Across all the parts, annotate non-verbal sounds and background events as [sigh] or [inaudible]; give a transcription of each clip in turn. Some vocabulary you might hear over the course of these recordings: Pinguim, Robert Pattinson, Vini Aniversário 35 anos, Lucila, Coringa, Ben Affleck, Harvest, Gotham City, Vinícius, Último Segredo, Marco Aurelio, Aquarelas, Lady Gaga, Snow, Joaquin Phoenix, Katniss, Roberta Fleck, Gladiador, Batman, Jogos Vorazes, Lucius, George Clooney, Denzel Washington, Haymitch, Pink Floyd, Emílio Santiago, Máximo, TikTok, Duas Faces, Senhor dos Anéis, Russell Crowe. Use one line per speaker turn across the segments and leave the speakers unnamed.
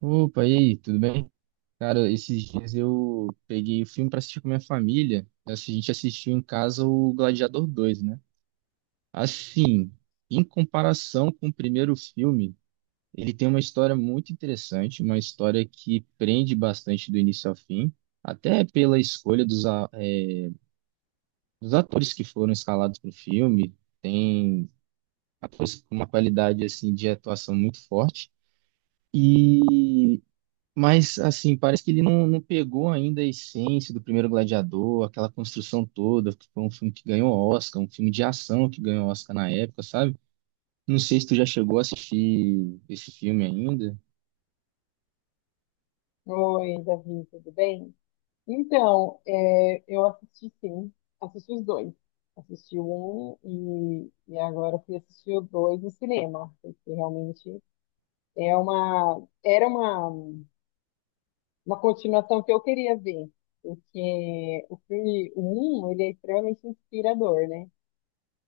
Opa, e aí, tudo bem? Cara, esses dias eu peguei o filme pra assistir com minha família. A gente assistiu em casa o Gladiador dois, né? Assim, em comparação com o primeiro filme, ele tem uma história muito interessante, uma história que prende bastante do início ao fim, até pela escolha dos atores que foram escalados para o filme. Tem atores com uma qualidade assim de atuação muito forte. E Mas, assim, parece que ele não, não pegou ainda a essência do primeiro Gladiador, aquela construção toda, que foi um filme que ganhou Oscar, um filme de ação que ganhou Oscar na época, sabe? Não sei se tu já chegou a assistir esse filme ainda.
Oi, Davi, tudo bem? Então, eu assisti sim, assisti os dois. Assisti um e agora fui assistir o dois no cinema, porque realmente era uma continuação que eu queria ver, porque o filme um, ele é extremamente inspirador, né?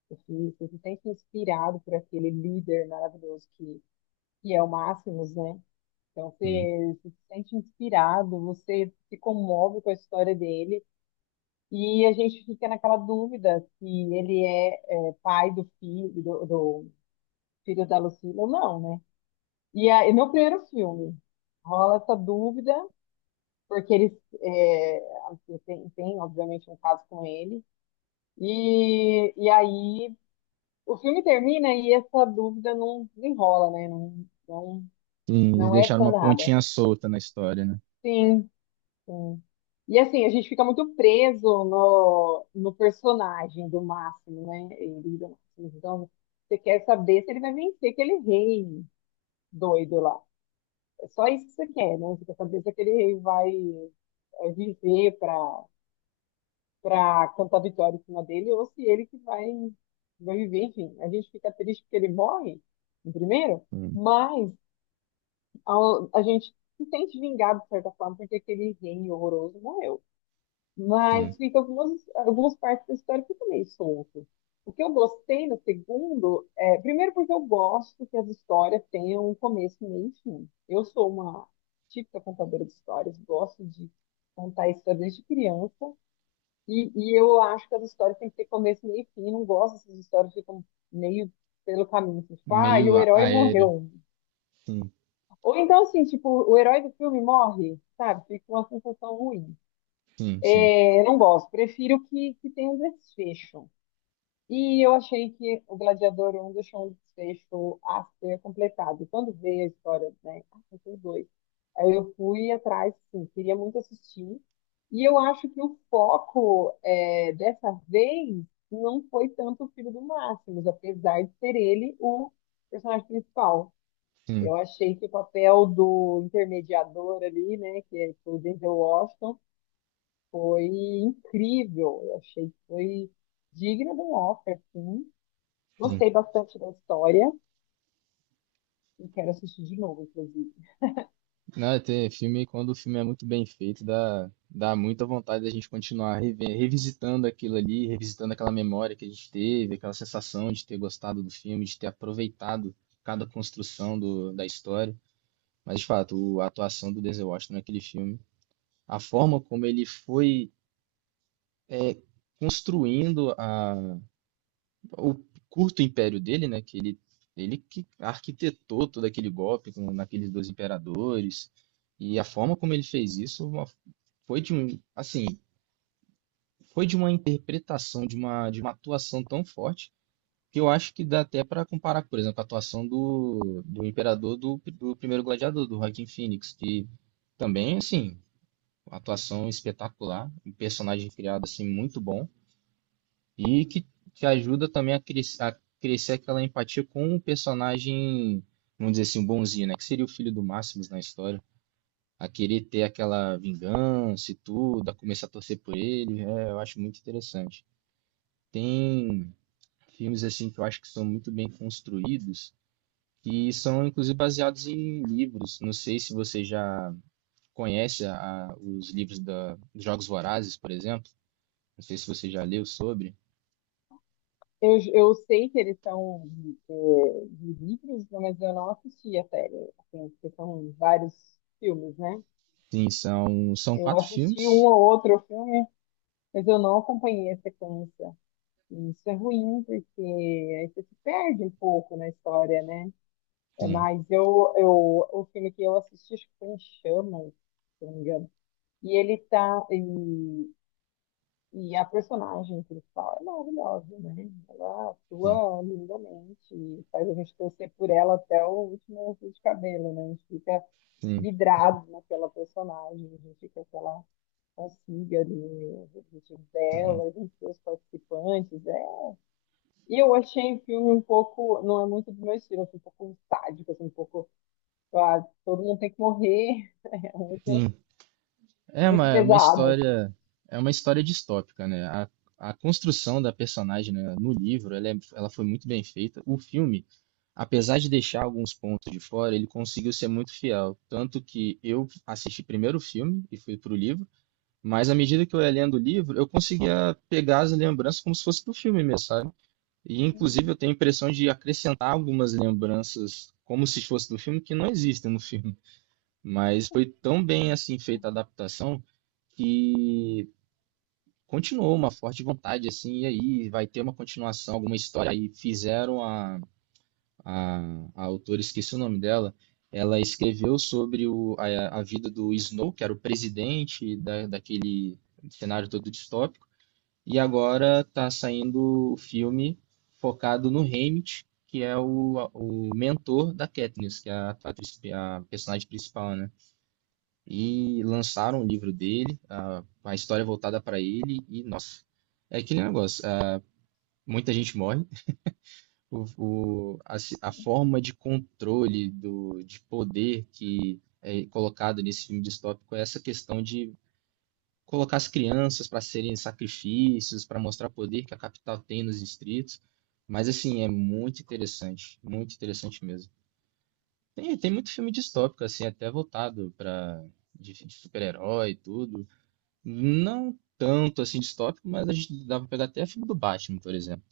Você se sente inspirado por aquele líder maravilhoso que é o Máximos, né? Então
Sim.
você se sente inspirado, você se comove com a história dele e a gente fica naquela dúvida se ele é pai do filho do filho da Lucila ou não, né? E aí, no primeiro filme rola essa dúvida porque eles é, assim, tem obviamente um caso com ele e aí o filme termina e essa dúvida não desenrola, né? Não, não,
Sim, eles
não é
deixaram uma
sanada.
pontinha solta na história, né?
Sim, sim. E assim, a gente fica muito preso no personagem do Máximo, né? Ele do Máximo. Então, você quer saber se ele vai vencer aquele rei doido lá. É só isso que você quer, né? Você quer saber se aquele rei vai viver para cantar vitória em cima dele ou se ele que vai viver. Enfim, a gente fica triste porque ele morre, no primeiro,
Sim,
mas a gente se sente vingado, de certa forma, porque aquele rei horroroso morreu. Mas
sim.
fica algumas partes da história fica meio solto. O que eu gostei no segundo é, primeiro porque eu gosto que as histórias tenham um começo, um meio e fim. Eu sou uma típica contadora de histórias, gosto de contar histórias desde criança, e eu acho que as histórias têm que ter começo, meio e fim. Não gosto dessas histórias que ficam meio pelo caminho, assim, tipo, ah, e
Meio
o herói
aéreo.
morreu.
Sim,
Ou então, assim, tipo, o herói do filme morre, sabe? Fica uma sensação ruim.
sim, sim,
É, eu não gosto, prefiro que tenha um desfecho. E eu achei que o Gladiador 1 deixou um desfecho a ser completado. Quando veio a história, né? Ah, tem dois. Aí eu fui atrás, sim, queria muito assistir. E eu acho que o foco dessa vez não foi tanto o filho do Máximos, apesar de ser ele o personagem principal.
sim,
Eu achei que o papel do intermediador ali, né, que é o Denzel Washington, foi incrível. Eu achei que foi digna de um Oscar, sim.
sim.
Gostei bastante da história e quero assistir de novo, inclusive.
Não, é, tem filme, quando o filme é muito bem feito, dá muita vontade da gente continuar revisitando aquilo ali, revisitando aquela memória que a gente teve, aquela sensação de ter gostado do filme, de ter aproveitado cada construção da história. Mas, de fato, a atuação do Denzel Washington naquele filme, a forma como ele foi é, construindo o curto império dele, né? Que ele que arquitetou todo aquele golpe naqueles dois imperadores. E a forma como ele fez isso assim, foi de uma interpretação, de uma atuação tão forte que eu acho que dá até para comparar, por exemplo, a atuação do imperador do primeiro gladiador, do Joaquin Phoenix, que também, assim, uma atuação espetacular, um personagem criado, assim, muito bom. E que te ajuda também a crescer aquela empatia com o personagem, vamos dizer assim, bonzinho, né? Que seria o filho do Máximos na história. A querer ter aquela vingança e tudo, a começar a torcer por ele. É, eu acho muito interessante. Tem filmes assim que eu acho que são muito bem construídos, que são inclusive baseados em livros. Não sei se você já conhece os livros da dos Jogos Vorazes, por exemplo. Não sei se você já leu sobre.
Eu sei que eles são de livros, né, mas eu não assisti a série, assim, porque são vários filmes, né?
Sim, são
Eu
quatro
assisti um
filmes.
ou outro filme, mas eu não acompanhei a sequência. E isso é ruim, porque aí você se perde um pouco na história, né? É,
Sim,
mas eu o filme que eu assisti, acho que foi em Chamas, se eu não me engano. E ele tá. E a personagem principal é maravilhosa, né? Ela
sim,
atua lindamente, faz a gente torcer por ela até o último fio de cabelo, né? A gente fica
sim,
vidrado naquela personagem, a gente fica com ela consiga ali, os objetivos
sim,
dela, e dos seus participantes. É. E eu achei o filme um pouco, não é muito do meu estilo, assim, um pouco sádico, assim, um pouco, ah, todo mundo tem que morrer, [laughs] é muito,
sim. É uma,
muito
é uma
pesado.
história, é uma história distópica, né? A construção da personagem, né, no livro, ela foi muito bem feita. O filme, apesar de deixar alguns pontos de fora, ele conseguiu ser muito fiel. Tanto que eu assisti primeiro o filme e fui pro livro, mas à medida que eu ia lendo o livro, eu conseguia pegar as lembranças como se fosse do filme mesmo, sabe? E inclusive eu
Assim.
tenho a impressão de acrescentar algumas lembranças como se fosse do filme que não existem no filme. Mas foi tão bem assim feita a adaptação que continuou uma forte vontade assim, e aí vai ter uma continuação, alguma história. Aí fizeram a, a autora, esqueci o nome dela, ela escreveu sobre a vida do Snow, que era o presidente daquele cenário todo distópico, e agora está saindo o filme focado no Haymitch, que é o mentor da Katniss, que é a personagem principal, né? E lançaram o livro dele, ah, uma história voltada para ele, e nossa, é aquele negócio, ah, muita gente morre, a forma de controle, de poder que é colocado nesse filme distópico é essa questão de colocar as crianças para serem sacrifícios, para mostrar o poder que a capital tem nos distritos, mas assim, é muito interessante mesmo. Tem muito filme distópico, assim, até voltado de super-herói e tudo. Não tanto assim distópico, mas a gente dava pra pegar até filme do Batman, por exemplo.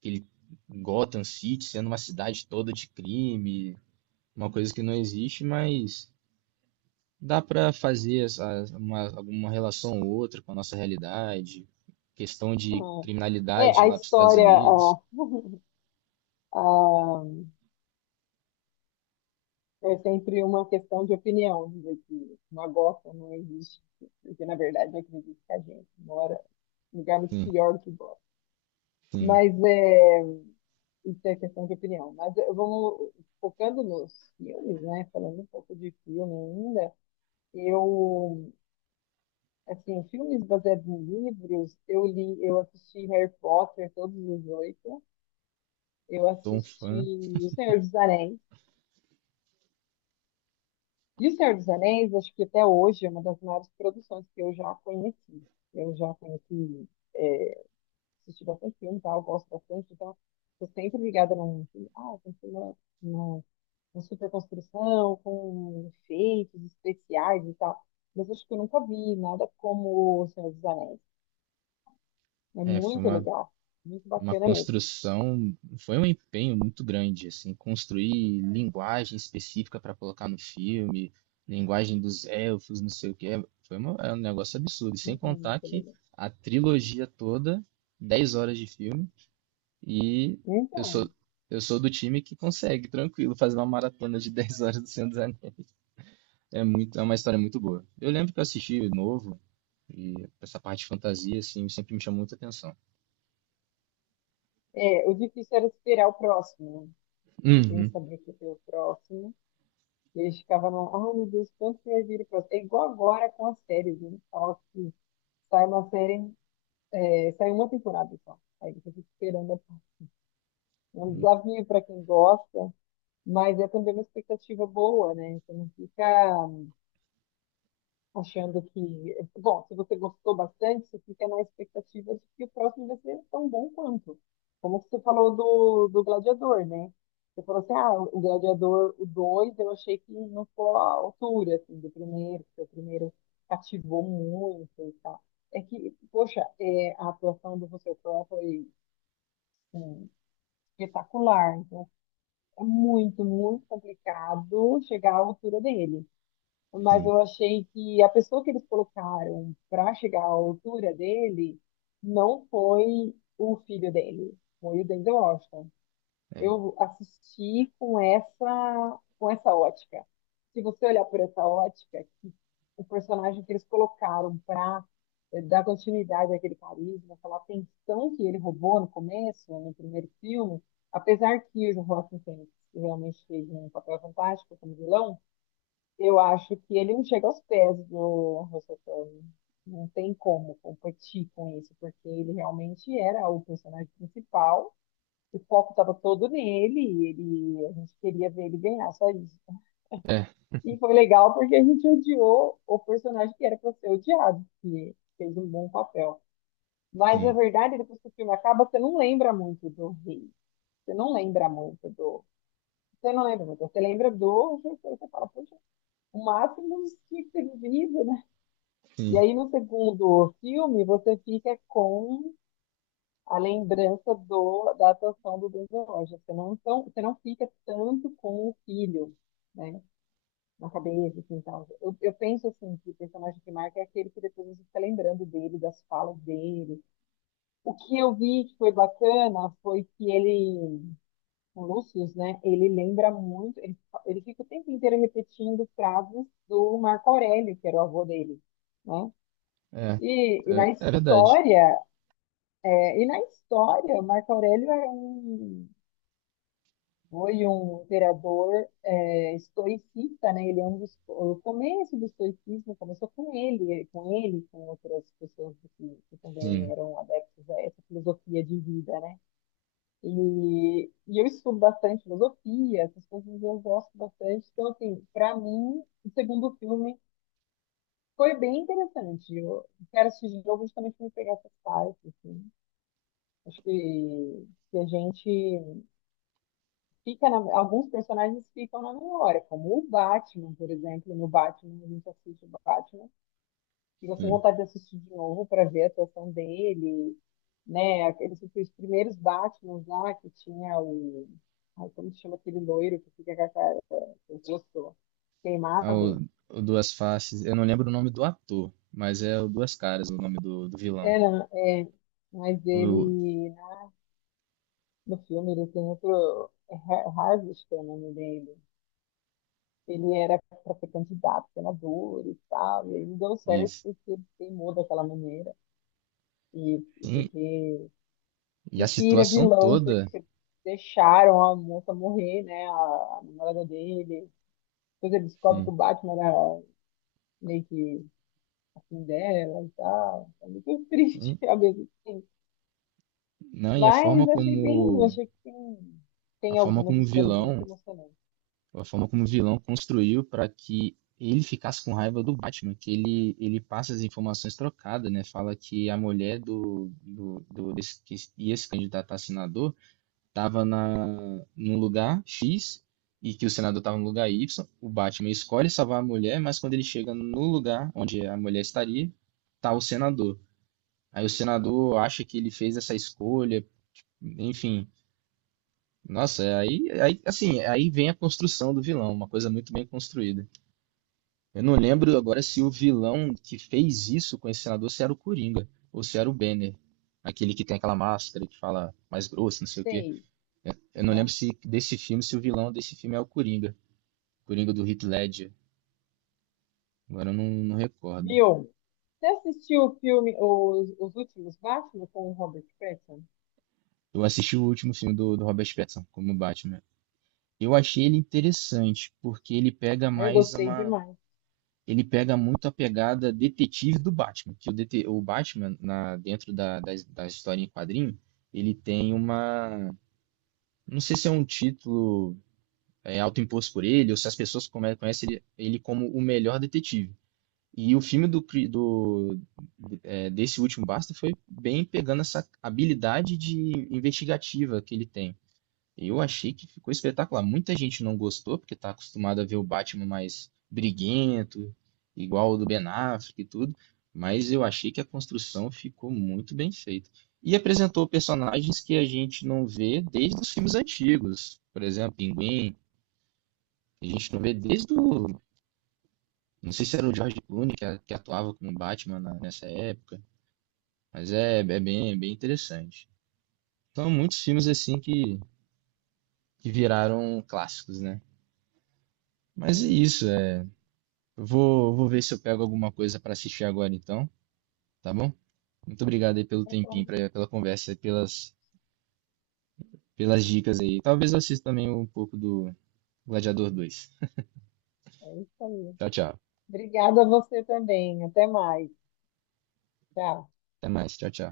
Aquele Gotham City sendo uma cidade toda de crime, uma coisa que não existe, mas dá pra fazer alguma relação ou outra com a nossa realidade. Questão de
Hum. É,
criminalidade
a
lá dos Estados
história,
Unidos.
ah, [laughs] ah, é sempre uma questão de opinião, dizer que uma Gotham não existe, porque na verdade eu acredito que a gente mora em um lugar muito
Sim,
pior que Gotham.
sim,
Mas isso é questão de opinião. Mas vamos focando nos filmes, né? Falando um pouco de filme ainda, eu assim, filmes baseados em livros, eu li, eu assisti Harry Potter, todos os oito. Eu
sou um
assisti
fã.
O Senhor dos Anéis. E O Senhor dos Anéis, acho que até hoje é uma das maiores produções que eu já conheci. Eu já conheci, é, assisti bastante filme e tal, gosto bastante, então estou sempre ligada num filme. Ah, tem filme uma super construção, com efeitos especiais e tal. Mas acho que eu nunca vi nada como O Senhor dos Anéis. É
É, foi
muito
uma
legal, muito
uma
bacana mesmo.
construção, foi um empenho muito grande, assim, construir linguagem específica para colocar no filme, linguagem dos elfos, não sei o quê, foi é um negócio absurdo. E sem contar
Muito
que
legal.
a trilogia toda, 10 horas de filme, e eu
Então,
sou, eu sou do time que consegue, tranquilo, fazer uma maratona de 10 horas do Senhor dos Anéis. É uma história muito boa. Eu lembro que eu assisti novo, e essa parte de fantasia, assim, sempre me chamou muita atenção.
o difícil era esperar o próximo, né? Eu tenho que
Uhum.
saber que tem o próximo. E eles ficavam lá, ai meu Deus, quanto que vai vir o próximo? É igual agora com as séries, né? Fala que sai uma série, sai uma temporada só. Aí você fica esperando um desafio para quem gosta, mas é também uma expectativa boa, né? Você não fica achando que, bom, se você gostou bastante, você fica na expectativa de que o próximo vai ser tão bom quanto. Como você falou do Gladiador, né? Você falou assim, ah, o Gladiador, o 2 eu achei que não ficou à altura, assim, do primeiro, porque o primeiro cativou muito e tal. É que, poxa, a atuação do Russell Crowe foi espetacular, então é muito, muito complicado chegar à altura dele, mas
Sim,
eu achei que a pessoa que eles colocaram para chegar à altura dele não foi o filho dele, foi o Denzel Washington.
é.
Eu assisti com essa ótica. Se você olhar por essa ótica, que o personagem que eles colocaram para dar continuidade àquele carisma, aquela atenção que ele roubou no começo, no primeiro filme, apesar que o Joaquin Phoenix realmente fez um papel fantástico como vilão, eu acho que ele não chega aos pés do Russell Crowe. Não tem como competir com isso, porque ele realmente era o personagem principal. O foco estava todo nele, e ele, a gente queria ver ele ganhar, só isso.
É,
E foi legal porque a gente odiou o personagem que era para ser odiado, que fez um bom papel. Mas, na
sim.
verdade, depois que o filme acaba, você não lembra muito do rei. Você não lembra muito do. Você não lembra muito. Você lembra do. Você fala, poxa, o máximo tinha que ter vivido, né?
Sim,
E aí, no segundo filme, você fica com a lembrança do, da atuação do Denzel Washington. Você não, tão, você não fica tanto com o filho, né? Na cabeça, assim, tal. Eu penso, assim, que o personagem que marca é aquele que depois você fica lembrando dele, das falas dele. O que eu vi que foi bacana foi que ele, o Lucius, né? Ele lembra muito, ele fica o tempo inteiro repetindo frases do Marco Aurélio, que era o avô dele, né?
é,
E na
é verdade.
história, Marco Aurélio era foi um imperador estoicista, né? Ele é um dos, O começo do estoicismo começou com ele, com outras pessoas que
Sim,
também eram adeptos a essa filosofia de vida, né? E eu estudo bastante filosofia, essas coisas eu gosto bastante. Então, assim, para mim, o segundo filme foi bem interessante. Eu quero assistir de novo justamente para me pegar essas partes, assim. Acho que a gente alguns personagens ficam na memória, como o Batman, por exemplo. No Batman, a gente assiste o Batman, fica com
sim.
vontade de assistir de novo para ver a atuação dele, né? Aqueles os primeiros Batmans lá que tinha o. Ai, como se chama aquele loiro que fica com a cara, o rosto
Ah, o,
queimado?
o Duas Faces, eu não lembro o nome do ator, mas é o Duas Caras o nome do vilão.
Era, mas
O,
ele, no filme, ele tem outro. É Harvest, que é o nome dele. Ele era para ser candidato, senador e tal, e aí não deu certo
isso.
porque ele teimou daquela maneira. E, e
Sim,
porque.
e a
Enfim, ele é
situação
vilão,
toda,
porque deixaram a moça morrer, né? A namorada dele. Depois ele descobre que o
sim,
Batman era meio que assim dela e tal. É muito triste,
sim.
[laughs] ao mesmo tempo.
Não, e
Mas achei bem, achei que tem,
a
tem
forma
algumas
como o
histórias muito
vilão,
emocionantes.
a forma como o vilão construiu para que ele ficasse com raiva do Batman, que ele passa as informações trocadas, né? Fala que a mulher do desse, que ia se candidatar a senador estava num lugar X e que o senador estava no lugar Y. O Batman escolhe salvar a mulher, mas quando ele chega no lugar onde a mulher estaria, tá o senador. Aí o senador acha que ele fez essa escolha, enfim. Nossa, é aí vem a construção do vilão, uma coisa muito bem construída. Eu não lembro agora se o vilão que fez isso com esse senador se era o Coringa ou se era o Banner, aquele que tem aquela máscara que fala mais grosso, não sei o quê.
Sei.
Eu não lembro se desse filme, se o vilão desse filme é o Coringa. Coringa do Heath Ledger. Agora eu não, não recordo.
Viu? Você assistiu o filme, os últimos Batman com o Robert Pattinson?
Eu assisti o último filme do Robert Pattinson como Batman. Eu achei ele interessante, porque ele pega
Ah, eu
mais
gostei
uma.
demais.
Ele pega muito a pegada detetive do Batman. Que o Batman, dentro da história em quadrinho, ele tem uma. Não sei se é um título autoimposto por ele, ou se as pessoas conhecem ele como o melhor detetive. E o filme do, pri- do- é, desse último Basta foi bem pegando essa habilidade de investigativa que ele tem. Eu achei que ficou espetacular. Muita gente não gostou, porque está acostumado a ver o Batman mais briguento, igual o do Ben Affleck e tudo, mas eu achei que a construção ficou muito bem feita. E apresentou personagens que a gente não vê desde os filmes antigos. Por exemplo, Pinguim, que a gente não vê desde o não sei se era o George Clooney que atuava como Batman nessa época, mas é bem interessante. São muitos filmes assim que viraram clássicos, né? Mas é
Sim.
isso, é. Eu vou ver se eu pego alguma coisa para assistir agora então, tá bom? Muito obrigado aí pelo
Tá
tempinho,
bom.
pela conversa, e pelas dicas aí. Talvez eu assista também um pouco do Gladiador 2.
É isso aí.
Tchau, tchau.
Obrigada a você também. Até mais. Tchau.
Até mais. Tchau, tchau.